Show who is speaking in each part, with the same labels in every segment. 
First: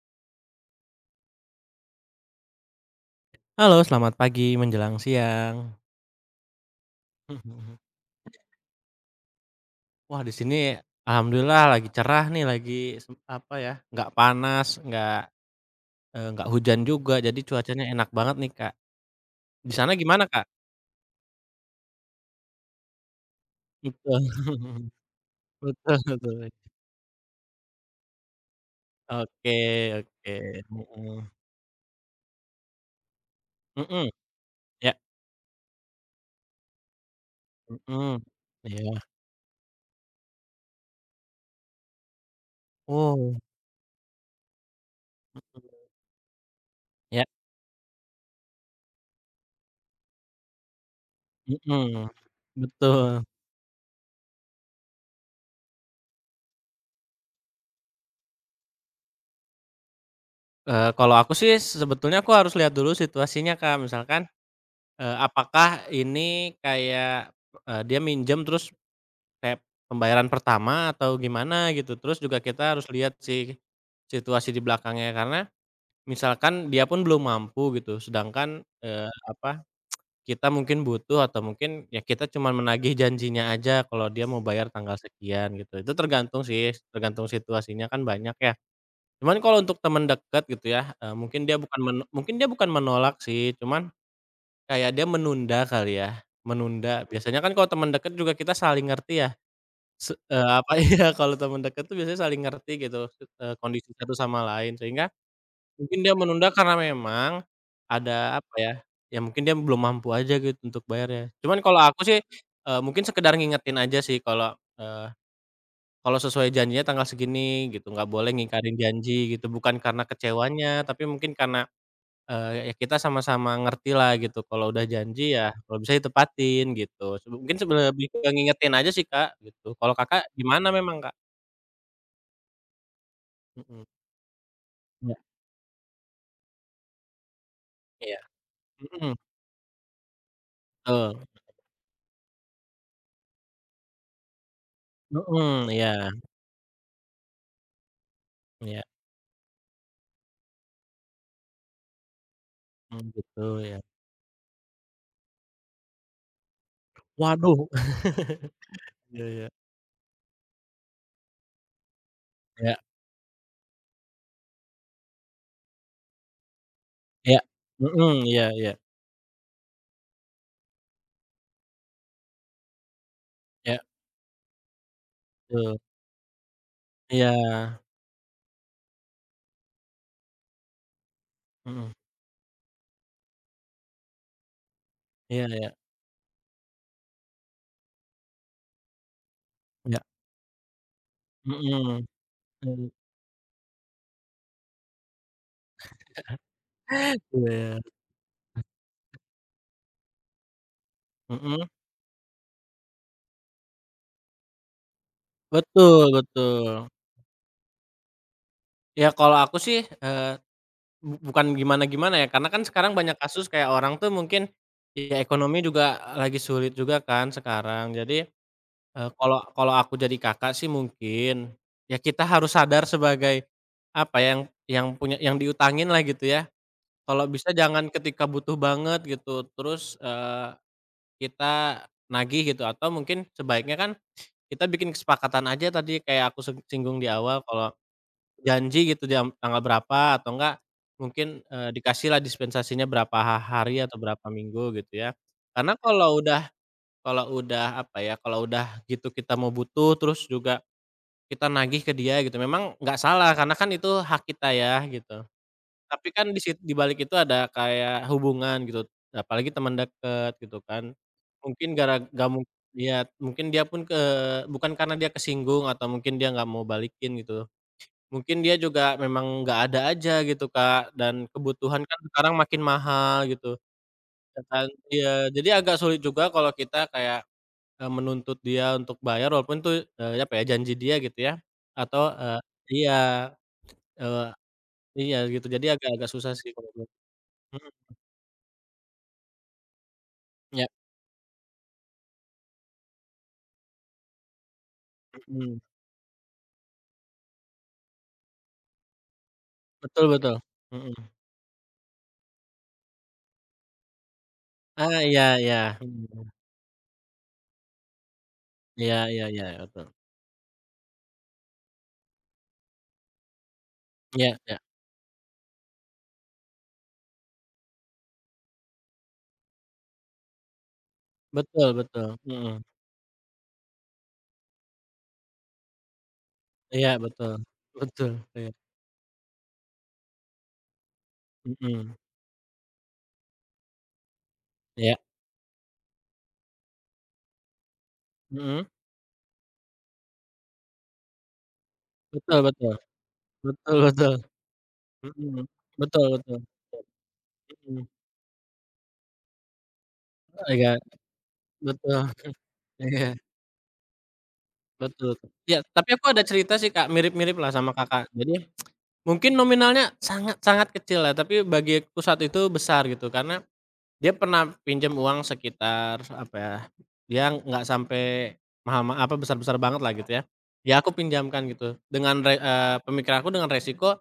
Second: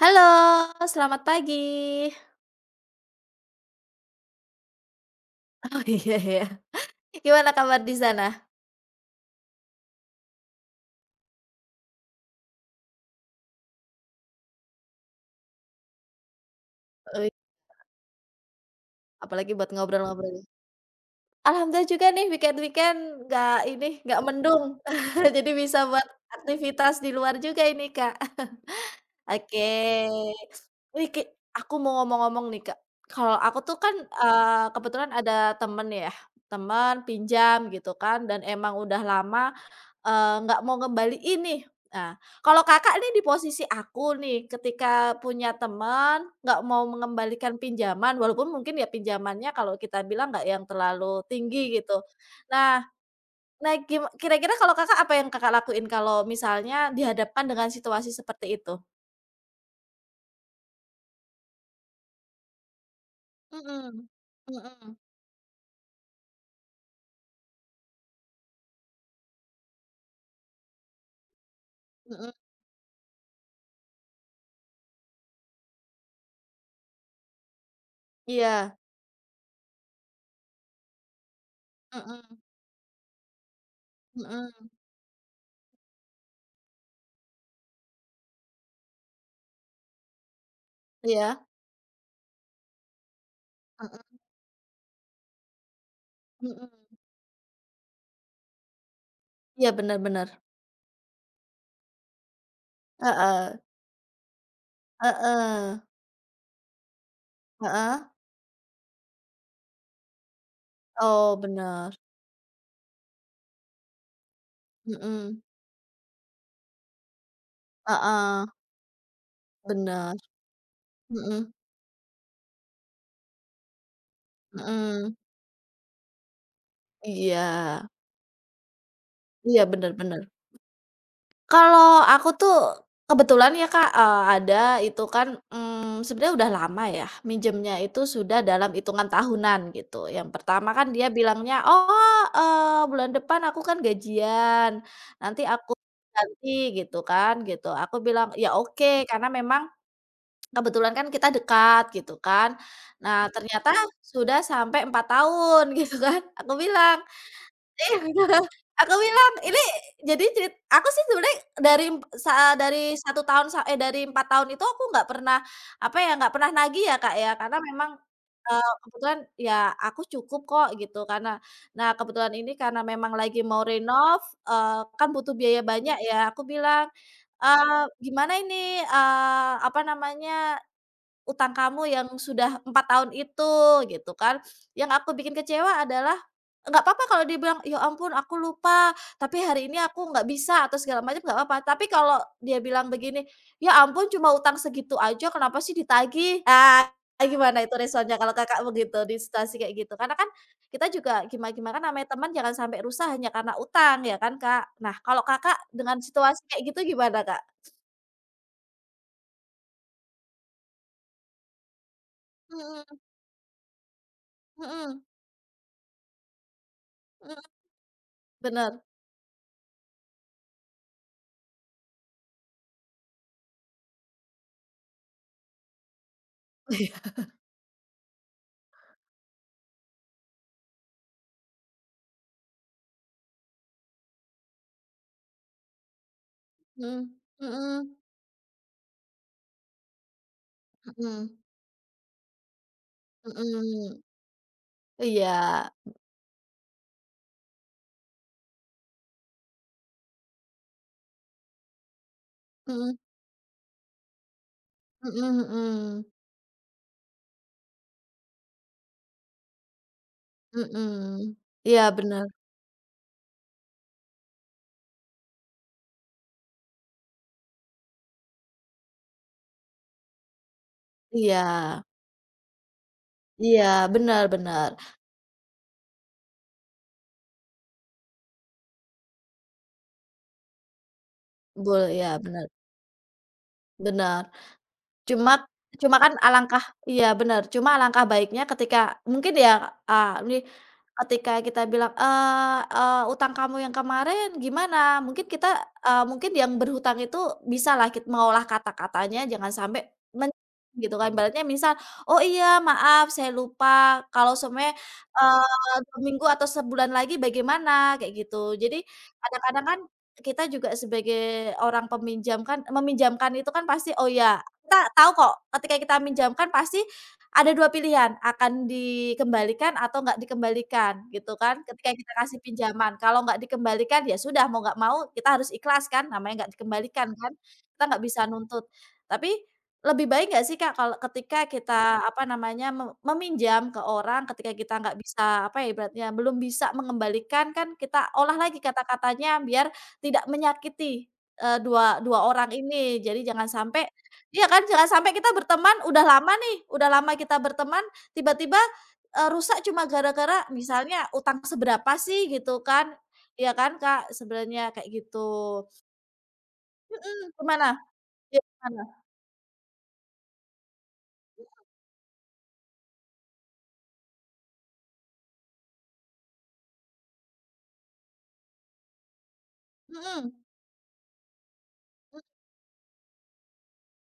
Speaker 1: Halo, selamat pagi.
Speaker 2: Halo, selamat pagi menjelang siang.
Speaker 1: Oh, iya ya. Gimana
Speaker 2: Mhm.
Speaker 1: kabar di sana?
Speaker 2: Wah, di sini alhamdulillah lagi cerah nih, lagi nggak panas, nggak hujan juga,
Speaker 1: Eee.
Speaker 2: jadi cuacanya enak banget nih, Kak.
Speaker 1: Apalagi buat
Speaker 2: Di sana gimana,
Speaker 1: ngobrol-ngobrol.
Speaker 2: Kak?
Speaker 1: Alhamdulillah juga nih weekend-weekend nggak
Speaker 2: Betul.
Speaker 1: mendung. Jadi bisa
Speaker 2: Betul
Speaker 1: buat
Speaker 2: betul.
Speaker 1: aktivitas di luar juga ini, Kak.
Speaker 2: Oke
Speaker 1: Oke.
Speaker 2: oke,
Speaker 1: Nih ki
Speaker 2: mhm.
Speaker 1: aku mau ngomong-ngomong nih, Kak. Kalau aku tuh kan,
Speaker 2: Mhm, ya,
Speaker 1: kebetulan ada temen ya, temen pinjam gitu
Speaker 2: mhm,
Speaker 1: kan dan emang
Speaker 2: iya.
Speaker 1: udah lama. Nggak mau ngembaliin nih. Nah, kalau Kakak nih di
Speaker 2: Oh,
Speaker 1: posisi aku nih, ketika punya teman nggak mau
Speaker 2: ya,
Speaker 1: mengembalikan pinjaman, walaupun mungkin ya pinjamannya kalau kita bilang nggak yang terlalu tinggi gitu.
Speaker 2: mhm,
Speaker 1: Nah
Speaker 2: betul.
Speaker 1: nah gim kira-kira kalau Kakak apa yang Kakak lakuin kalau misalnya dihadapkan dengan situasi seperti itu?
Speaker 2: Kalau aku sih sebetulnya aku harus lihat dulu situasinya, Kak,
Speaker 1: Mhm,
Speaker 2: misalkan
Speaker 1: mhm,
Speaker 2: Apakah ini kayak dia minjem terus kayak pembayaran pertama atau gimana gitu? Terus
Speaker 1: mhm,
Speaker 2: juga kita harus lihat sih situasi di belakangnya, karena misalkan dia pun belum mampu gitu, sedangkan,
Speaker 1: iya,
Speaker 2: kita mungkin butuh atau mungkin ya kita
Speaker 1: mhm,
Speaker 2: cuma menagih janjinya aja kalau dia mau
Speaker 1: mhm,
Speaker 2: bayar tanggal sekian gitu. Itu tergantung sih, tergantung situasinya kan banyak ya. Cuman kalau untuk teman dekat gitu ya,
Speaker 1: iya,
Speaker 2: mungkin dia bukan menolak sih, cuman
Speaker 1: mhm
Speaker 2: kayak dia menunda kali ya,
Speaker 1: mhm.
Speaker 2: menunda. Biasanya kan kalau teman dekat juga kita saling ngerti ya,
Speaker 1: Iya
Speaker 2: se
Speaker 1: benar-benar.
Speaker 2: eee, apa iya, kalau teman dekat tuh biasanya saling ngerti gitu,
Speaker 1: Heeh,
Speaker 2: kondisi satu sama lain. Sehingga
Speaker 1: heeh,
Speaker 2: mungkin dia menunda karena memang
Speaker 1: heeh.
Speaker 2: ada apa ya, ya mungkin dia belum mampu aja gitu untuk bayarnya.
Speaker 1: Oh
Speaker 2: Cuman kalau
Speaker 1: benar.
Speaker 2: aku sih, mungkin sekedar ngingetin aja sih kalau,
Speaker 1: Mhm,
Speaker 2: kalau sesuai janjinya tanggal segini gitu, nggak boleh
Speaker 1: heeh,
Speaker 2: ngingkarin janji gitu. Bukan karena
Speaker 1: bener,
Speaker 2: kecewanya, tapi mungkin
Speaker 1: mhm
Speaker 2: karena ya kita sama-sama ngerti lah gitu kalau udah
Speaker 1: mhm,
Speaker 2: janji ya kalau bisa ditepatin gitu, sebe
Speaker 1: iya
Speaker 2: mungkin sebe lebih ke ngingetin aja sih, Kak,
Speaker 1: iya,
Speaker 2: gitu.
Speaker 1: bener
Speaker 2: Kalau
Speaker 1: bener.
Speaker 2: Kakak gimana memang, Kak?
Speaker 1: Kalau aku tuh kebetulan ya
Speaker 2: Mhm.
Speaker 1: Kak, ada itu
Speaker 2: Iya.
Speaker 1: kan, sebenarnya udah lama ya, minjemnya itu
Speaker 2: Iya,
Speaker 1: sudah dalam hitungan
Speaker 2: mhm,
Speaker 1: tahunan gitu. Yang pertama kan dia
Speaker 2: betul,
Speaker 1: bilangnya, "Oh, bulan depan aku kan gajian, nanti
Speaker 2: mhm,
Speaker 1: aku
Speaker 2: iya
Speaker 1: ganti," gitu kan, gitu. Aku bilang, "Ya
Speaker 2: iya,
Speaker 1: oke," karena memang kebetulan kan kita dekat gitu kan.
Speaker 2: mmm,
Speaker 1: Nah
Speaker 2: gitu
Speaker 1: ternyata
Speaker 2: ya.
Speaker 1: sudah sampai 4 tahun gitu kan. Aku bilang
Speaker 2: Waduh.
Speaker 1: iya, aku
Speaker 2: Iya
Speaker 1: bilang
Speaker 2: iya.
Speaker 1: ini jadi aku sih sebenarnya dari emp sa
Speaker 2: Iya
Speaker 1: dari satu tahun sa eh, dari 4 tahun itu aku nggak pernah, apa ya, nggak pernah nagih ya, Kak, ya,
Speaker 2: iya,
Speaker 1: karena memang,
Speaker 2: mhm, iya iya,
Speaker 1: kebetulan ya aku cukup kok gitu karena nah kebetulan ini karena memang lagi mau
Speaker 2: iya,
Speaker 1: renov, kan butuh biaya
Speaker 2: betul.
Speaker 1: banyak ya, aku bilang,
Speaker 2: Iya,
Speaker 1: eee, "Gimana ini, apa namanya utang kamu
Speaker 2: mhm,
Speaker 1: yang sudah 4 tahun itu," gitu kan. Yang aku bikin
Speaker 2: iya iya,
Speaker 1: kecewa adalah nggak apa-apa kalau dia bilang, "Ya ampun aku lupa, tapi hari ini
Speaker 2: iya,
Speaker 1: aku nggak bisa," atau segala macam nggak apa-apa. Tapi
Speaker 2: mhm,
Speaker 1: kalau dia
Speaker 2: mmm,
Speaker 1: bilang begini, "Ya ampun cuma utang segitu aja kenapa sih ditagih?" Ah, gimana itu
Speaker 2: iya,
Speaker 1: responnya kalau Kakak begitu di situasi kayak gitu? Karena kan kita juga
Speaker 2: mhm,
Speaker 1: gimana-gimana kan namanya teman jangan sampai rusak hanya karena utang ya kan, Kak. Nah, kalau Kakak dengan
Speaker 2: betul
Speaker 1: situasi kayak gitu
Speaker 2: betul.
Speaker 1: gimana, Kak?
Speaker 2: Ya kalau aku sih, eee bukan gimana-gimana ya, karena kan sekarang
Speaker 1: Mhm
Speaker 2: banyak kasus kayak orang tuh mungkin,
Speaker 1: mhm
Speaker 2: ya ekonomi juga lagi sulit juga kan
Speaker 1: mhm,
Speaker 2: sekarang. Jadi,
Speaker 1: bener.
Speaker 2: kalau kalau aku jadi Kakak sih mungkin, ya kita harus sadar sebagai, apa ya, yang punya yang diutangin lah gitu ya. Kalau bisa jangan ketika butuh banget gitu, terus, kita nagih gitu, atau mungkin sebaiknya kan kita bikin kesepakatan aja tadi kayak aku seng singgung di
Speaker 1: Mhm,
Speaker 2: awal kalau
Speaker 1: mhm,
Speaker 2: janji gitu jam tanggal berapa atau enggak
Speaker 1: mhm,
Speaker 2: mungkin, dikasihlah dispensasinya berapa hari atau
Speaker 1: mhm,
Speaker 2: berapa minggu gitu ya.
Speaker 1: iya,
Speaker 2: Karena kalau udah kalau udah gitu kita mau butuh terus juga kita nagih ke dia gitu, memang
Speaker 1: mhm,
Speaker 2: nggak salah karena kan itu hak kita ya gitu.
Speaker 1: mhm
Speaker 2: Tapi kan di balik itu ada kayak hubungan gitu, apalagi teman dekat gitu
Speaker 1: mhm,
Speaker 2: kan.
Speaker 1: mhm,
Speaker 2: Mungkin
Speaker 1: iya
Speaker 2: gara
Speaker 1: bener,
Speaker 2: nggak mung iya, mungkin dia pun ke bukan karena dia kesinggung atau mungkin dia nggak mau balikin gitu. Mungkin dia juga memang nggak ada aja gitu, Kak, dan kebutuhan
Speaker 1: iya,
Speaker 2: kan sekarang makin mahal gitu,
Speaker 1: iya bener
Speaker 2: ya kan
Speaker 1: bener,
Speaker 2: iya, jadi agak sulit juga kalau kita kayak, menuntut dia untuk bayar walaupun itu, janji dia gitu ya, atau,
Speaker 1: iya bener
Speaker 2: iya,
Speaker 1: bener.
Speaker 2: eee, iya
Speaker 1: Cuma
Speaker 2: gitu, jadi
Speaker 1: cuma
Speaker 2: agak-agak
Speaker 1: kan
Speaker 2: susah sih
Speaker 1: alangkah
Speaker 2: kalau itu.
Speaker 1: Iya bener,
Speaker 2: Mhm,
Speaker 1: cuma alangkah baiknya ketika mungkin ya, ini
Speaker 2: iya,
Speaker 1: ketika kita bilang, eee eee, "Utang kamu yang kemarin gimana?" Mungkin kita,
Speaker 2: mhm,
Speaker 1: mungkin yang berhutang itu bisalah kita mengolah kata-katanya jangan sampai
Speaker 2: betul
Speaker 1: men
Speaker 2: betul, mhm.
Speaker 1: gitu kan. Ibaratnya misal, "Oh iya maaf saya lupa kalau sebenarnya,
Speaker 2: Ah, iya iya,
Speaker 1: 2 minggu
Speaker 2: mhm,
Speaker 1: atau sebulan lagi bagaimana?" Kayak gitu. Jadi
Speaker 2: iya iya iya,
Speaker 1: kadang-kadang kan
Speaker 2: betul.
Speaker 1: kita juga sebagai orang peminjam kan meminjamkan itu kan pasti, oh
Speaker 2: Iya
Speaker 1: ya
Speaker 2: iya,
Speaker 1: kita tahu kok ketika kita minjamkan pasti ada 2 pilihan, akan dikembalikan atau nggak dikembalikan, gitu kan,
Speaker 2: betul
Speaker 1: ketika kita
Speaker 2: betul,
Speaker 1: kasih
Speaker 2: mhm,
Speaker 1: pinjaman. Kalau nggak dikembalikan, ya sudah mau nggak mau kita harus ikhlas kan, namanya nggak
Speaker 2: iya
Speaker 1: dikembalikan
Speaker 2: betul,
Speaker 1: kan, kita nggak
Speaker 2: betul,
Speaker 1: bisa
Speaker 2: iya,
Speaker 1: nuntut. Tapi lebih baik nggak sih, Kak, kalau ketika
Speaker 2: mhm,
Speaker 1: kita, apa namanya, meminjam ke orang ketika kita nggak
Speaker 2: iya,
Speaker 1: bisa, apa ya, ibaratnya belum bisa mengembalikan kan kita olah lagi
Speaker 2: mhm?
Speaker 1: kata-katanya biar tidak menyakiti, dua dua
Speaker 2: Betul
Speaker 1: orang
Speaker 2: betul.
Speaker 1: ini. Jadi jangan
Speaker 2: Betul
Speaker 1: sampai
Speaker 2: betul.
Speaker 1: iya kan, jangan sampai kita
Speaker 2: Mhm.
Speaker 1: berteman udah
Speaker 2: Betul
Speaker 1: lama
Speaker 2: betul.
Speaker 1: nih, udah lama kita berteman,
Speaker 2: Mhm.
Speaker 1: tiba-tiba, rusak cuma gara-gara
Speaker 2: Oh iya,
Speaker 1: misalnya utang seberapa
Speaker 2: betul.
Speaker 1: sih gitu kan,
Speaker 2: Iya,
Speaker 1: iya kan, Kak, sebenarnya kayak
Speaker 2: betul. Iya,
Speaker 1: gitu.
Speaker 2: tapi aku ada cerita sih, Kak,
Speaker 1: Mhm,
Speaker 2: mirip-mirip lah
Speaker 1: gimana?
Speaker 2: sama Kakak.
Speaker 1: Iya
Speaker 2: Jadi,
Speaker 1: gimana?
Speaker 2: mungkin nominalnya sangat sangat kecil ya, tapi bagiku saat itu besar gitu, karena dia pernah pinjam uang sekitar apa ya, dia nggak sampai besar-besar banget lah gitu ya.
Speaker 1: Mhm,
Speaker 2: Ya aku pinjamkan gitu dengan pemikiran aku dengan resiko,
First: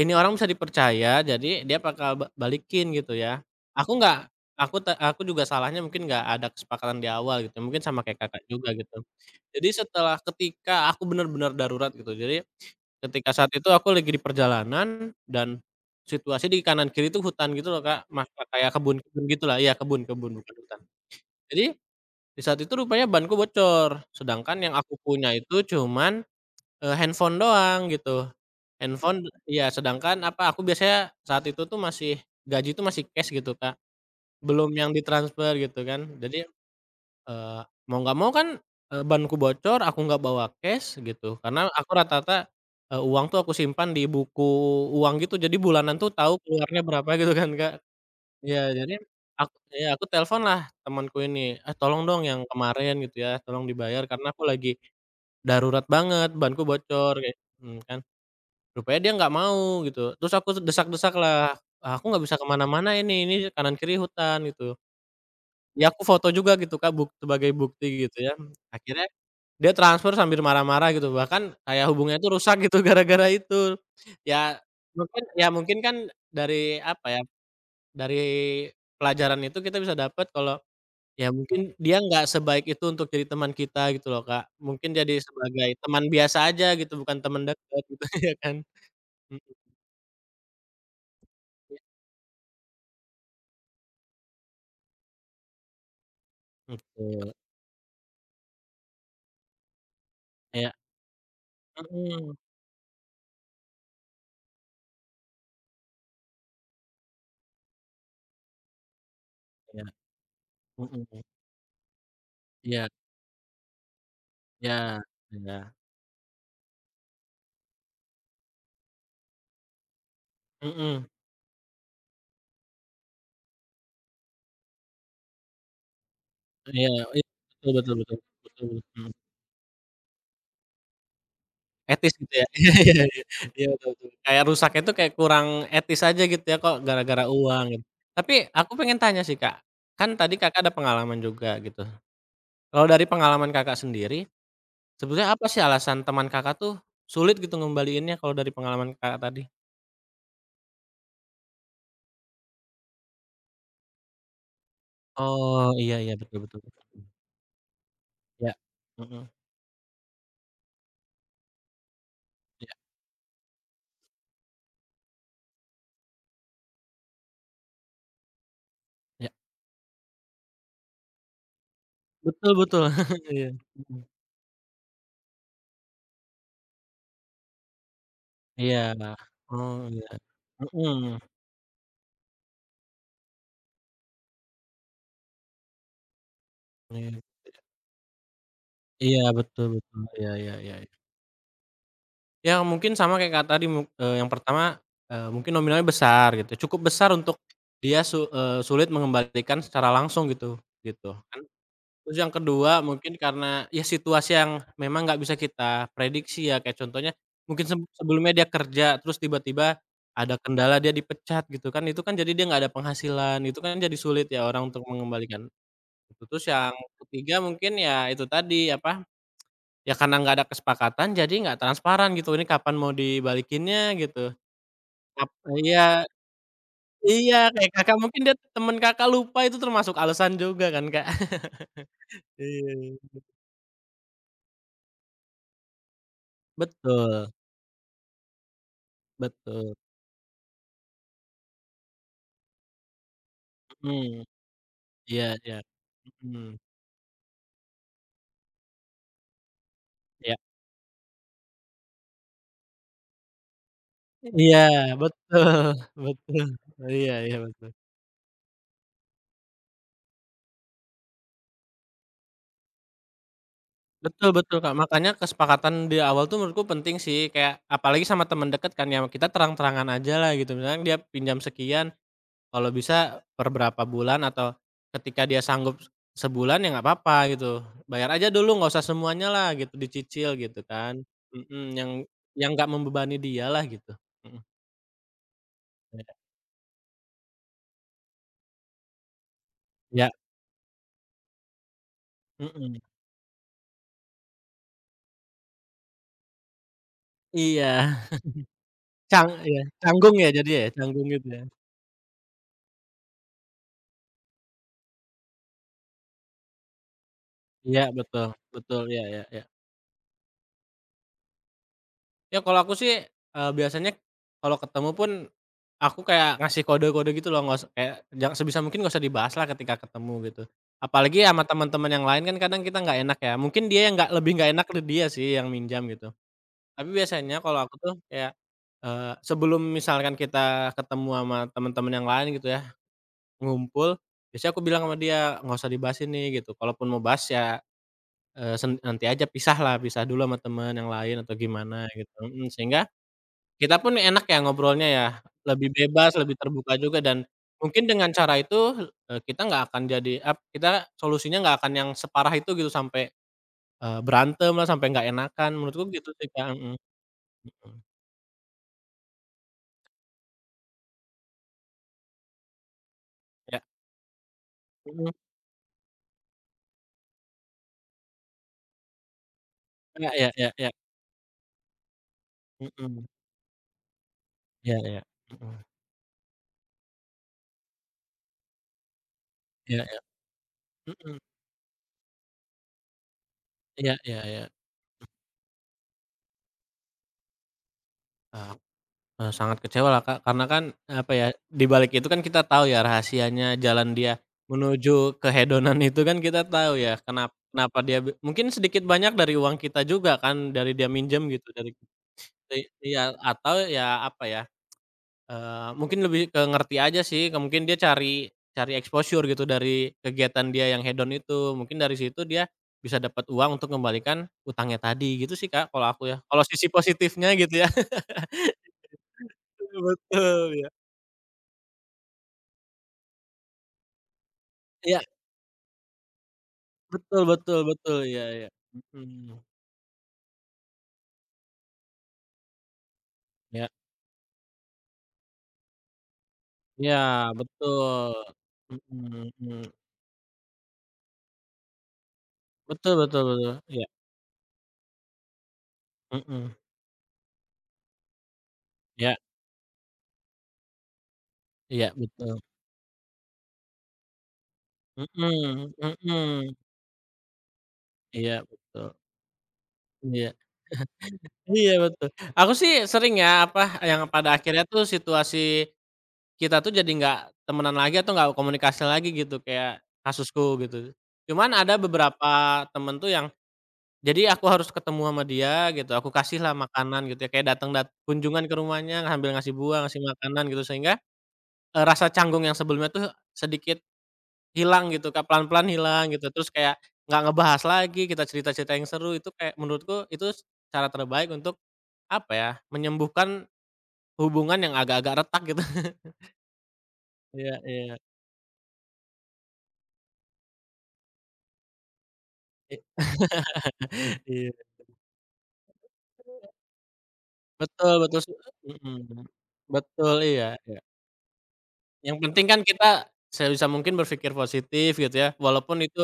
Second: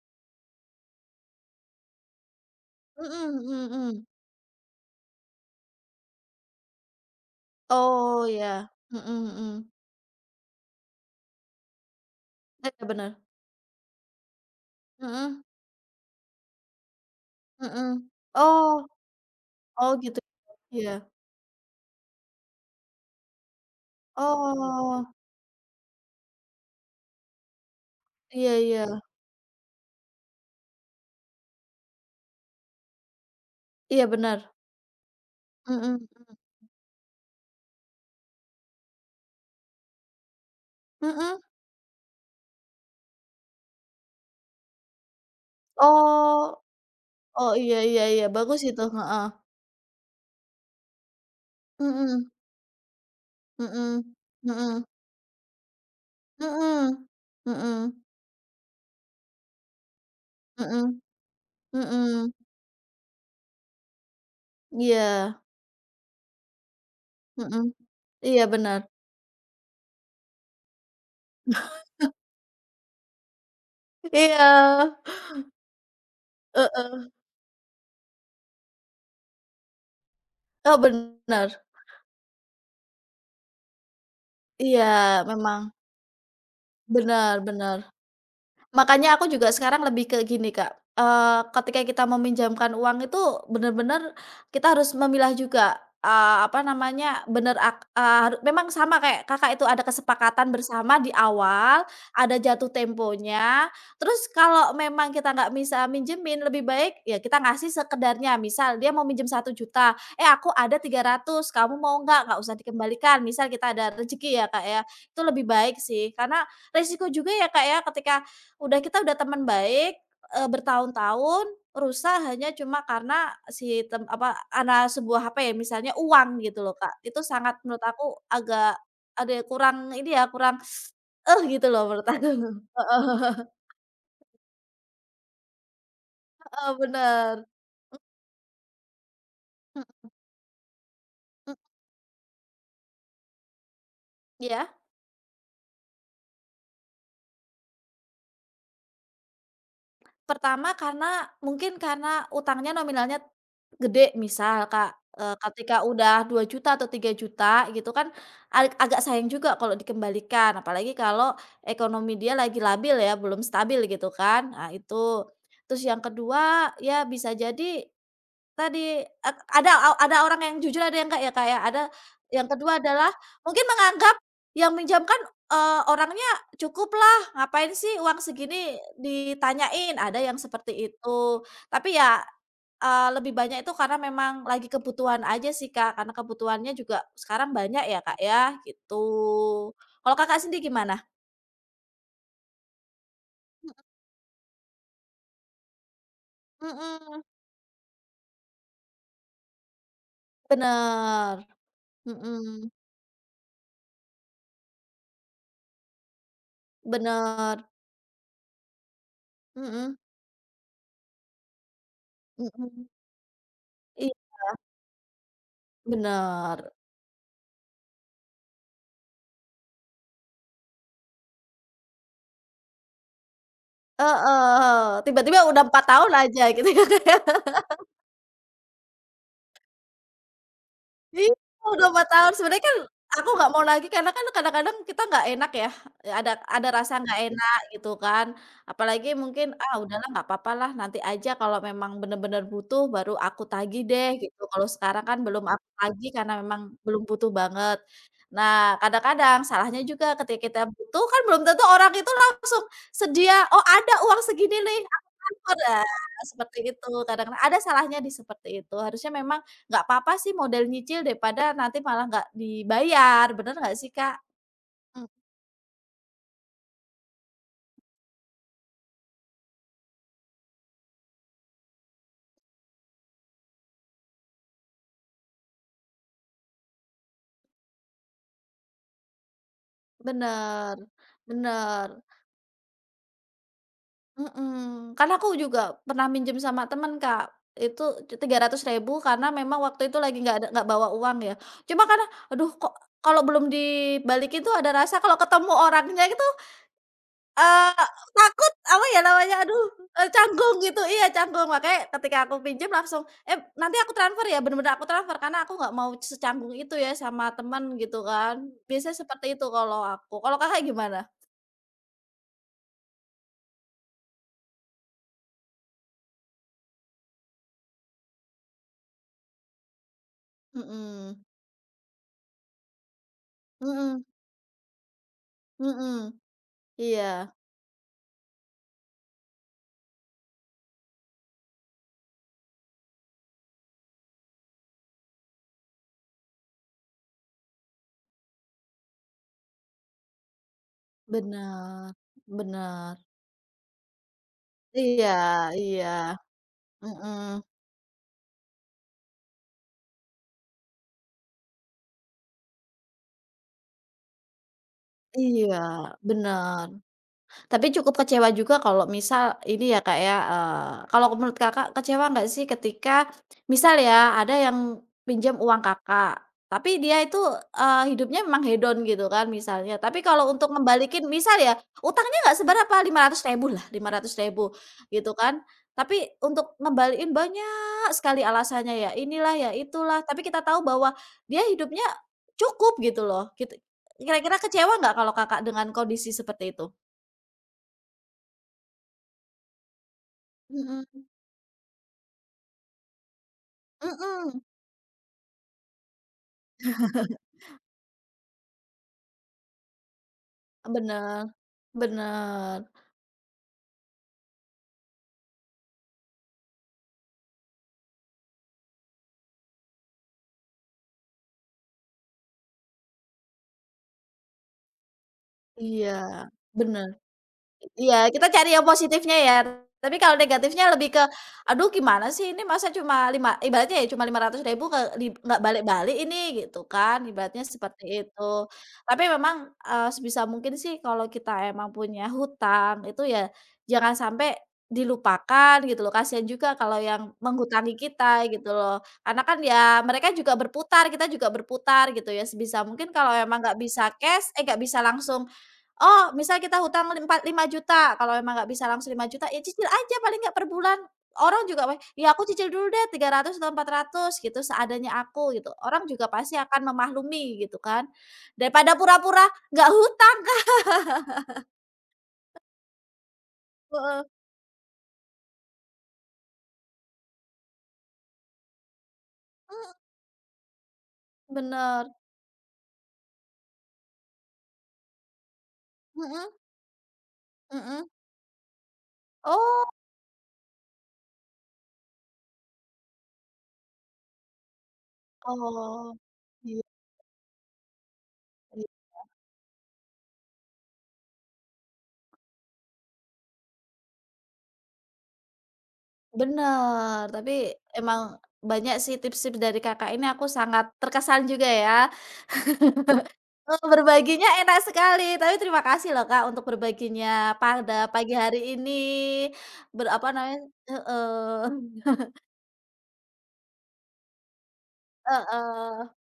Speaker 2: ini orang bisa dipercaya jadi dia bakal balikin gitu
Speaker 1: mhm
Speaker 2: ya.
Speaker 1: mhm mhm.
Speaker 2: Aku nggak aku juga salahnya mungkin nggak ada kesepakatan di awal gitu, mungkin sama kayak
Speaker 1: Oh
Speaker 2: Kakak
Speaker 1: iya,
Speaker 2: juga gitu.
Speaker 1: mhm mhm.
Speaker 2: Jadi ketika aku benar benar darurat gitu, jadi
Speaker 1: Iya iya, bener,
Speaker 2: ketika saat itu aku lagi di perjalanan
Speaker 1: mhm
Speaker 2: dan situasi di kanan kiri itu hutan gitu loh,
Speaker 1: mhm.
Speaker 2: Kak, mas kayak
Speaker 1: Oh
Speaker 2: kebun-kebun gitulah, iya
Speaker 1: oh gitu
Speaker 2: kebun-kebun bukan
Speaker 1: ya,
Speaker 2: hutan.
Speaker 1: iya.
Speaker 2: Jadi di saat itu rupanya banku bocor, sedangkan yang aku
Speaker 1: Oh,
Speaker 2: punya itu cuman, handphone doang gitu.
Speaker 1: iya iya,
Speaker 2: Handphone iya, sedangkan apa, aku biasanya saat itu tuh masih tuh masih cash gitu, Kak,
Speaker 1: iya bener,
Speaker 2: belum yang ditransfer gitu
Speaker 1: mhm
Speaker 2: kan. Jadi mau nggak mau kan, banku bocor, aku nggak bawa cash
Speaker 1: mhm,
Speaker 2: gitu,
Speaker 1: mhm,
Speaker 2: karena aku rata-rata, uang tuh aku simpan di uang gitu, jadi bulanan tuh tahu
Speaker 1: oh.
Speaker 2: keluarnya berapa gitu kan,
Speaker 1: Oh,
Speaker 2: Kak.
Speaker 1: iya iya iya,
Speaker 2: Iya,
Speaker 1: bagus itu,
Speaker 2: jadi
Speaker 1: heeh.
Speaker 2: iya, aku teleponlah temanku ini, "Eh, tolong dong
Speaker 1: Mhm,
Speaker 2: yang kemarin gitu ya, tolong dibayar
Speaker 1: mhm,
Speaker 2: karena aku lagi
Speaker 1: mhm,
Speaker 2: darurat banget, banku
Speaker 1: mhm,
Speaker 2: bocor," kayak mhm,
Speaker 1: mhm,
Speaker 2: kan. Rupanya dia nggak mau gitu, terus aku
Speaker 1: mhm,
Speaker 2: desak-desaklah, "Aku nggak
Speaker 1: mhm,
Speaker 2: bisa ke mana-mana ini kanan kiri hutan," gitu.
Speaker 1: iya,
Speaker 2: Ya aku foto juga gitu, Kak, sebagai
Speaker 1: mhm,
Speaker 2: bukti gitu ya.
Speaker 1: iya benar
Speaker 2: Akhirnya dia transfer sambil marah-marah gitu, bahkan kayak hubungannya itu rusak gitu gara-gara itu.
Speaker 1: iya,
Speaker 2: Ya ya mungkin kan dari apa
Speaker 1: heeh,
Speaker 2: ya, dari pelajaran itu kita bisa dapat kalau
Speaker 1: oh
Speaker 2: ya
Speaker 1: benar
Speaker 2: mungkin dia nggak sebaik itu untuk jadi teman kita gitu loh, Kak.
Speaker 1: iya
Speaker 2: Mungkin jadi
Speaker 1: memang,
Speaker 2: sebagai teman biasa aja gitu, bukan
Speaker 1: benar
Speaker 2: teman
Speaker 1: benar.
Speaker 2: dekat gitu ya kan.
Speaker 1: Makanya aku juga
Speaker 2: Mhm,
Speaker 1: sekarang lebih ke gini, Kak,
Speaker 2: iya.
Speaker 1: ketika kita meminjamkan uang itu bener-bener kita harus memilah juga, apa namanya,
Speaker 2: Betul.
Speaker 1: bener ak eee, haru memang sama kayak Kakak itu ada kesepakatan
Speaker 2: Iya.
Speaker 1: bersama di awal,
Speaker 2: Mhm.
Speaker 1: ada jatuh temponya, terus kalau memang kita nggak bisa minjemin, lebih baik ya kita ngasih sekedarnya. Misal dia mau minjem satu
Speaker 2: Iya.
Speaker 1: juta "Eh, aku ada tiga
Speaker 2: Mhm.
Speaker 1: ratus kamu mau nggak?" Nggak usah
Speaker 2: Iya.
Speaker 1: dikembalikan, misal kita ada rezeki ya, Kak,
Speaker 2: Iya.
Speaker 1: ya. Itu lebih
Speaker 2: Iya.
Speaker 1: baik sih, karena resiko juga ya, Kak, ya, ketika udah kita udah teman baik,
Speaker 2: Mhm.
Speaker 1: bertahun-tahun, rusak hanya cuma karena si tem apa, sebuah apa ya, misalnya uang gitu loh,
Speaker 2: Iya.
Speaker 1: Kak. Itu
Speaker 2: Iya.
Speaker 1: sangat
Speaker 2: Betul
Speaker 1: menurut
Speaker 2: betul betul.
Speaker 1: aku
Speaker 2: Betul.
Speaker 1: agak
Speaker 2: Mhm.
Speaker 1: ada kurang ini ya, kurang, eh, gitu loh menurut
Speaker 2: Etis
Speaker 1: aku.
Speaker 2: gitu ya? Iya iya iya.
Speaker 1: Heeh
Speaker 2: Iya, betul betul. Kayak rusaknya itu kayak kurang etis aja gitu ya,
Speaker 1: heeh,
Speaker 2: kok gara-gara
Speaker 1: bener.
Speaker 2: uang gitu. Tapi aku pengen tanya sih, Kak, kan tadi Kakak ada pengalaman
Speaker 1: Mhm,
Speaker 2: juga gitu. Kalau dari pengalaman Kakak sendiri,
Speaker 1: iya?
Speaker 2: sebenarnya apa sih alasan teman Kakak tuh sulit gitu ngembaliinnya kalau dari pengalaman Kakak tadi?
Speaker 1: Pertama karena mungkin karena utangnya nominalnya gede misal Kak,
Speaker 2: Oh,
Speaker 1: ketika
Speaker 2: iya iya,
Speaker 1: udah
Speaker 2: betul
Speaker 1: dua
Speaker 2: betul
Speaker 1: juta atau
Speaker 2: betul.
Speaker 1: 3.000.000 gitu kan
Speaker 2: Iya.
Speaker 1: agak sayang
Speaker 2: Mhm.
Speaker 1: juga kalau dikembalikan, apalagi kalau ekonomi dia lagi
Speaker 2: Iya
Speaker 1: labil ya, belum stabil gitu kan. Nah itu. Terus yang kedua, ya bisa jadi tadi,
Speaker 2: iya.
Speaker 1: ada ada orang yang jujur ada yang enggak ya, Kak, ya. Ada yang
Speaker 2: Betul
Speaker 1: kedua
Speaker 2: betul.
Speaker 1: adalah mungkin menganggap yang minjam kan, orangnya cukuplah, ngapain sih uang segini
Speaker 2: Iya. Mhm. Iya. Oh,
Speaker 1: ditanyain,
Speaker 2: iya.
Speaker 1: ada yang seperti itu.
Speaker 2: Mhm.
Speaker 1: Tapi ya, lebih banyak itu karena memang lagi kebutuhan aja sih, Kak, karena kebutuhannya juga
Speaker 2: Iya.
Speaker 1: sekarang banyak ya, Kak, ya,
Speaker 2: Iya,
Speaker 1: gitu.
Speaker 2: betul betul.
Speaker 1: Kalau
Speaker 2: Iya
Speaker 1: Kakak
Speaker 2: iya
Speaker 1: sendiri
Speaker 2: iya.
Speaker 1: gimana?
Speaker 2: Ya mungkin sama kayak Kakak tadi yang pertama, mungkin nominalnya besar gitu, cukup besar
Speaker 1: Mhm,
Speaker 2: untuk dia sulit mengembalikan secara langsung gitu, gitu kan.
Speaker 1: bener,
Speaker 2: Terus yang
Speaker 1: mhm,
Speaker 2: kedua mungkin karena ya situasi yang memang nggak bisa kita prediksi ya, kayak contohnya
Speaker 1: bener,
Speaker 2: mungkin sebelumnya dia kerja terus tiba-tiba
Speaker 1: mhm
Speaker 2: ada kendala dia dipecat gitu kan, itu kan jadi dia nggak ada
Speaker 1: mhm,
Speaker 2: penghasilan, itu kan jadi
Speaker 1: iya,
Speaker 2: sulit ya orang untuk mengembalikan. Itu. Terus
Speaker 1: bener.
Speaker 2: yang ketiga mungkin ya itu tadi, apa ya karena nggak ada kesepakatan jadi nggak transparan gitu, ini kapan mau dibalikinnya gitu.
Speaker 1: Heeh,
Speaker 2: Kap
Speaker 1: tiba-tiba udah 4
Speaker 2: iya
Speaker 1: tahun aja gitu ya.
Speaker 2: iya kayak Kakak mungkin temen Kakak lupa itu termasuk alasan juga kan, Kak.
Speaker 1: Iya, udah 4 tahun. Sebenarnya kan
Speaker 2: Iya.
Speaker 1: aku nggak mau lagi karena kan kadang-kadang kita nggak enak ya, ada rasa nggak
Speaker 2: Betul
Speaker 1: enak gitu kan. Apalagi mungkin,
Speaker 2: betul,
Speaker 1: "Ah, udahlah nggak apa-apa lah nanti aja kalau memang bener-bener butuh baru aku tagih deh,"
Speaker 2: mhm,
Speaker 1: gitu. Kalau sekarang kan
Speaker 2: iya
Speaker 1: belum
Speaker 2: iya,
Speaker 1: aku tagih karena
Speaker 2: mhm,
Speaker 1: memang belum butuh banget. Nah, kadang-kadang salahnya juga
Speaker 2: iya.
Speaker 1: ketika kita butuh kan belum tentu orang itu langsung sedia, "Oh, ada uang segini
Speaker 2: Iya
Speaker 1: nih, aku
Speaker 2: betul
Speaker 1: transfer." Nah,
Speaker 2: betul,
Speaker 1: seperti itu
Speaker 2: iya iya
Speaker 1: kadang-kadang ada
Speaker 2: betul.
Speaker 1: salahnya di seperti itu. Harusnya memang nggak apa-apa sih model nyicil daripada nanti malah nggak dibayar, bener nggak sih, Kak?
Speaker 2: Betul betul, Kak,
Speaker 1: Mmm.
Speaker 2: makanya kesepakatan di awal tuh menurutku penting sih kayak apalagi sama teman dekat kan ya, kita terang-terangan ajalah gitu, misalnya dia pinjam sekian kalau bisa per berapa bulan atau ketika dia sanggup sebulan ya nggak apa-apa gitu, bayar aja dulu nggak usah semuanya lah gitu, dicicil gitu
Speaker 1: Bener
Speaker 2: kan, mhm,
Speaker 1: bener,
Speaker 2: yang nggak membebani dia lah gitu, mhm,
Speaker 1: mhm. Karena aku juga pernah
Speaker 2: iya
Speaker 1: minjem sama temen, Kak, itu 300.000 karena memang waktu itu
Speaker 2: iya,
Speaker 1: lagi nggak ada nggak bawa uang ya. Cuma karena, aduh kok
Speaker 2: mhm,
Speaker 1: kalau belum dibalikin tuh ada rasa kalau ketemu orangnya itu Eee,
Speaker 2: iya,
Speaker 1: takut apa ya namanya,
Speaker 2: iya,
Speaker 1: aduh,
Speaker 2: canggung ya jadi
Speaker 1: canggung
Speaker 2: ya,
Speaker 1: gitu,
Speaker 2: canggung
Speaker 1: iya
Speaker 2: gitu ya?
Speaker 1: canggung. Makanya ketika aku pinjam langsung, "Eh, nanti aku transfer ya?" Bener-bener aku transfer karena aku nggak mau secanggung itu ya sama temen
Speaker 2: Iya
Speaker 1: gitu
Speaker 2: betul
Speaker 1: kan.
Speaker 2: betul,
Speaker 1: Biasanya
Speaker 2: iya iya
Speaker 1: seperti
Speaker 2: iya.
Speaker 1: itu kalau aku. Kalau Kakak gimana?
Speaker 2: Ya kalau aku sih, biasanya kalau ketemu pun, aku kayak ngasih kode-kode gitu loh, nggak us kayak ja sebisa mungkin nggak usah dibahas lah ketika ketemu gitu.
Speaker 1: Mhm.
Speaker 2: Apalagi sama teman-teman yang lain kan kadang kita nggak enak ya, mungkin dia yang
Speaker 1: Mhm
Speaker 2: nggak lebih nggak enak ke dia sih yang minjam
Speaker 1: mhm.
Speaker 2: gitu. Tapi
Speaker 1: Iya.
Speaker 2: biasanya kalau aku tuh kayak, sebelum misalkan kita ketemu sama teman-teman yang lain gitu ya, ngumpul, biasanya aku bilang sama dia, "Nggak usah dibahas ini," gitu. Kalaupun mau bahas ya, eee, sen nanti aja pisah lah, pisah dulu sama teman yang lain atau gimana
Speaker 1: Bener
Speaker 2: gitu, mhm, sehingga
Speaker 1: bener.
Speaker 2: kita pun enak ya ngobrolnya ya,
Speaker 1: Iya
Speaker 2: lebih
Speaker 1: iya.
Speaker 2: bebas, lebih terbuka juga dan
Speaker 1: Mhm.
Speaker 2: mungkin dengan cara itu, kita solusinya nggak akan yang separah itu gitu sampai, berantem lah, sampai nggak enakan,
Speaker 1: Iya,
Speaker 2: menurutku gitu sih, Kak,
Speaker 1: bener.
Speaker 2: mhm,
Speaker 1: Tapi cukup kecewa juga kalau misal ini ya, Kak, ya, kalau menurut Kakak kecewa nggak sih ketika
Speaker 2: ya,
Speaker 1: misal ya ada yang
Speaker 2: mhm,
Speaker 1: pinjam uang Kakak, tapi dia itu, hidupnya memang hedon gitu kan misalnya, tapi
Speaker 2: ya.
Speaker 1: kalau
Speaker 2: Ya ya.
Speaker 1: untuk
Speaker 2: Ya
Speaker 1: ngembalikin misal ya utangnya nggak seberapa lima
Speaker 2: mhm,
Speaker 1: ratus ribu lah, lima ratus ribu
Speaker 2: ya. Iya,
Speaker 1: gitu kan,
Speaker 2: mhm,
Speaker 1: tapi untuk ngembaliin banyak sekali alasannya, ya inilah, ya
Speaker 2: iya iya,
Speaker 1: itulah, tapi kita tahu bahwa
Speaker 2: mhm,
Speaker 1: dia hidupnya cukup gitu loh, gitu.
Speaker 2: iya iya
Speaker 1: Kira-kira
Speaker 2: iya,
Speaker 1: kecewa nggak kalau Kakak dengan kondisi seperti itu?
Speaker 2: eee Eee, sangat kecewa lah Kak, karena kan,
Speaker 1: Mhm
Speaker 2: apa ya, di balik itu kan kita tahu ya rahasianya jalan dia
Speaker 1: mhm,
Speaker 2: menuju kehedonan itu kan kita tahu ya, kenapa kenapa dia be mungkin sedikit banyak dari uang kita juga kan, dari dia
Speaker 1: bener
Speaker 2: minjem gitu, dari i
Speaker 1: bener,
Speaker 2: iya, atau ya, apa ya, mungkin lebih ke ngerti aja sih, ke mungkin dia cari cari exposure gitu dari kegiatan dia yang hedon itu, mungkin dari situ dia bisa dapat uang untuk mengembalikan utangnya tadi, gitu sih, Kak,
Speaker 1: iya,
Speaker 2: kalau aku ya, kalau sisi
Speaker 1: bener.
Speaker 2: positifnya gitu ya.
Speaker 1: Iya, kita cari yang positifnya ya. Tapi kalau
Speaker 2: Betul,
Speaker 1: negatifnya
Speaker 2: ya.
Speaker 1: lebih ke, "Aduh gimana sih ini masa cuma lima" ibaratnya ya cuma Rp500.000 ke
Speaker 2: Iya.
Speaker 1: di nggak balik-balik ini gitu kan,
Speaker 2: Betul
Speaker 1: ibaratnya
Speaker 2: betul
Speaker 1: seperti
Speaker 2: betul,
Speaker 1: itu.
Speaker 2: iya iya,
Speaker 1: Tapi memang,
Speaker 2: mhm,
Speaker 1: sebisa mungkin sih kalau kita emang punya hutang itu ya
Speaker 2: ya
Speaker 1: jangan sampai dilupakan gitu loh, kasihan juga kalau
Speaker 2: ya,
Speaker 1: yang menghutangi
Speaker 2: betul,
Speaker 1: kita gitu loh. Karena
Speaker 2: mhm
Speaker 1: kan
Speaker 2: mhm,
Speaker 1: ya mereka juga berputar, kita juga berputar gitu ya, sebisa mungkin
Speaker 2: betul
Speaker 1: kalau
Speaker 2: betul
Speaker 1: emang nggak
Speaker 2: betul, iya,
Speaker 1: bisa nggak bisa langsung oh, misal
Speaker 2: mhm,
Speaker 1: kita hutang empat 5.000.000, kalau memang nggak bisa langsung
Speaker 2: iya
Speaker 1: 5.000.000, ya cicil aja paling nggak per bulan. Orang juga, "Weh,
Speaker 2: iya,
Speaker 1: ya aku
Speaker 2: betul,
Speaker 1: cicil dulu deh 300 atau 400 gitu, seadanya aku," gitu.
Speaker 2: mhm
Speaker 1: Orang juga pasti
Speaker 2: mhm,
Speaker 1: akan memaklumi gitu kan,
Speaker 2: iya
Speaker 1: daripada
Speaker 2: betul,
Speaker 1: pura-pura nggak hutang
Speaker 2: iya iya, betul. Aku sih sering ya, apa, yang
Speaker 1: heeh,
Speaker 2: pada akhirnya tuh situasi kita tuh jadi nggak temenan lagi atau nggak komunikasi lagi gitu,
Speaker 1: mhm,
Speaker 2: kayak kasusku gitu. Cuman ada
Speaker 1: bener,
Speaker 2: beberapa temen tuh yang jadi aku harus ketemu sama dia gitu, aku
Speaker 1: mhm
Speaker 2: kasihlah makanan gitu ya, kayak datang
Speaker 1: mhm.
Speaker 2: dat kunjungan ke rumahnya sambil ngasih
Speaker 1: Oh
Speaker 2: buah, ngasih makanan gitu sehingga, rasa canggung yang sebelumnya tuh sedikit hilang gitu Kak, pelan-pelan
Speaker 1: oh,
Speaker 2: hilang gitu, terus
Speaker 1: iya
Speaker 2: kayak nggak ngebahas lagi, kita
Speaker 1: sih,
Speaker 2: cerita-cerita yang seru itu kayak menurutku itu cara terbaik untuk, apa ya, menyembuhkan hubungan yang agak-agak retak gitu.
Speaker 1: bener, tapi
Speaker 2: Iya iya,
Speaker 1: emang banyak sih tips-tips dari Kakak ini aku sangat terkesan juga ya.
Speaker 2: i
Speaker 1: Oh berbaginya
Speaker 2: iya,
Speaker 1: enak sekali, tapi terima kasih loh, Kak, untuk berbaginya pada
Speaker 2: betul
Speaker 1: pagi
Speaker 2: betul,
Speaker 1: hari ini,
Speaker 2: mhm,
Speaker 1: ber apa
Speaker 2: betul,
Speaker 1: namanya
Speaker 2: iya iya.
Speaker 1: heeh,
Speaker 2: Yang penting kan kita sebisa mungkin berpikir positif gitu ya,
Speaker 1: heeh,
Speaker 2: walaupun itu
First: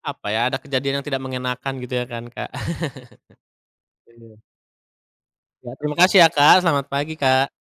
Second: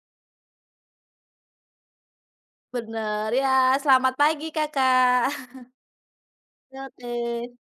Speaker 2: apa ya, ada kejadian yang tidak mengenakan gitu ya kan, Kak.
Speaker 1: bener. Ya, selamat
Speaker 2: Iya.
Speaker 1: pagi, Kakak.
Speaker 2: Ya terima kasih ya, Kak, selamat pagi, Kak.
Speaker 1: Oke.